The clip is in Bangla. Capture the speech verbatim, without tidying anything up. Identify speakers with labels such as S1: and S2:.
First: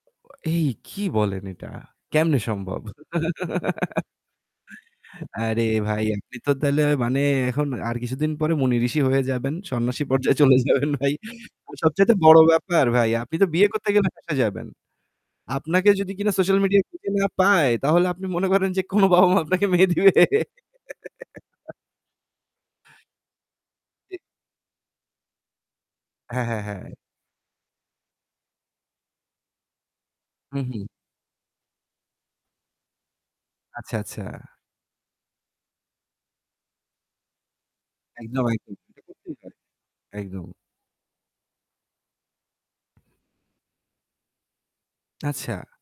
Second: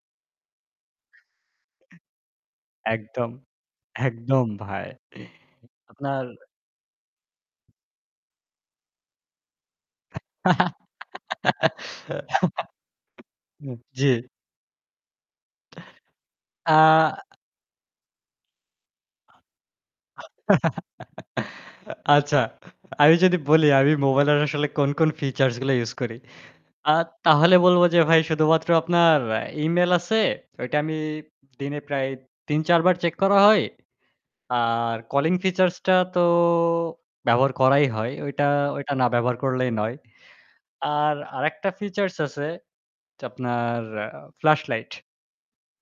S1: আ এই কি বলেন এটা কেমনে সম্ভব।
S2: একদম, একদম ভাই।
S1: আরে ভাই,
S2: আপনার
S1: আপনি তো তাইলে মানে এখন আর কিছুদিন পরে মুনি ঋষি হয়ে যাবেন। সন্ন্যাসী পর্যায়ে চলে যাবেন ভাই। সবচাইতে বড় ব্যাপার ভাই, আপনি তো বিয়ে
S2: উ
S1: করতে গেলে
S2: জি।
S1: ফেসে যাবেন। আপনাকে যদি কিনা সোশ্যাল মিডিয়াতে না
S2: আ
S1: পায় তাহলে আপনি মনে করেন যে কোনো বাবা-মা আপনাকে মেয়ে দিবে?
S2: আচ্ছা, আমি যদি বলি আমি
S1: [unintelligible]
S2: মোবাইলের আসলে কোন, কোন ফিচার্স গুলো ইউস করি।
S1: হ্যাঁ, হ্যাঁ, হ্যাঁ।
S2: আ তাহলে বলব যে ভাই শুধুমাত্র আপনার ইমেইল আছে।
S1: হু,
S2: ওইটা
S1: হু।
S2: আমি দিনে প্রায় তিন-চার বার চেক করা হয়।
S1: আচ্ছা, আচ্ছা।
S2: আর কলিং ফিচার্সটা তো ব্যবহার করাই হয়।
S1: একদম,
S2: ওইটা,
S1: একদম,
S2: ওইটা না ব্যবহার
S1: [unintelligible]
S2: করলেই নয়।
S1: একদম।
S2: আর আরেকটা ফিচার্স আছে আপনার ফ্ল্যাশ লাইট।
S1: আচ্ছা।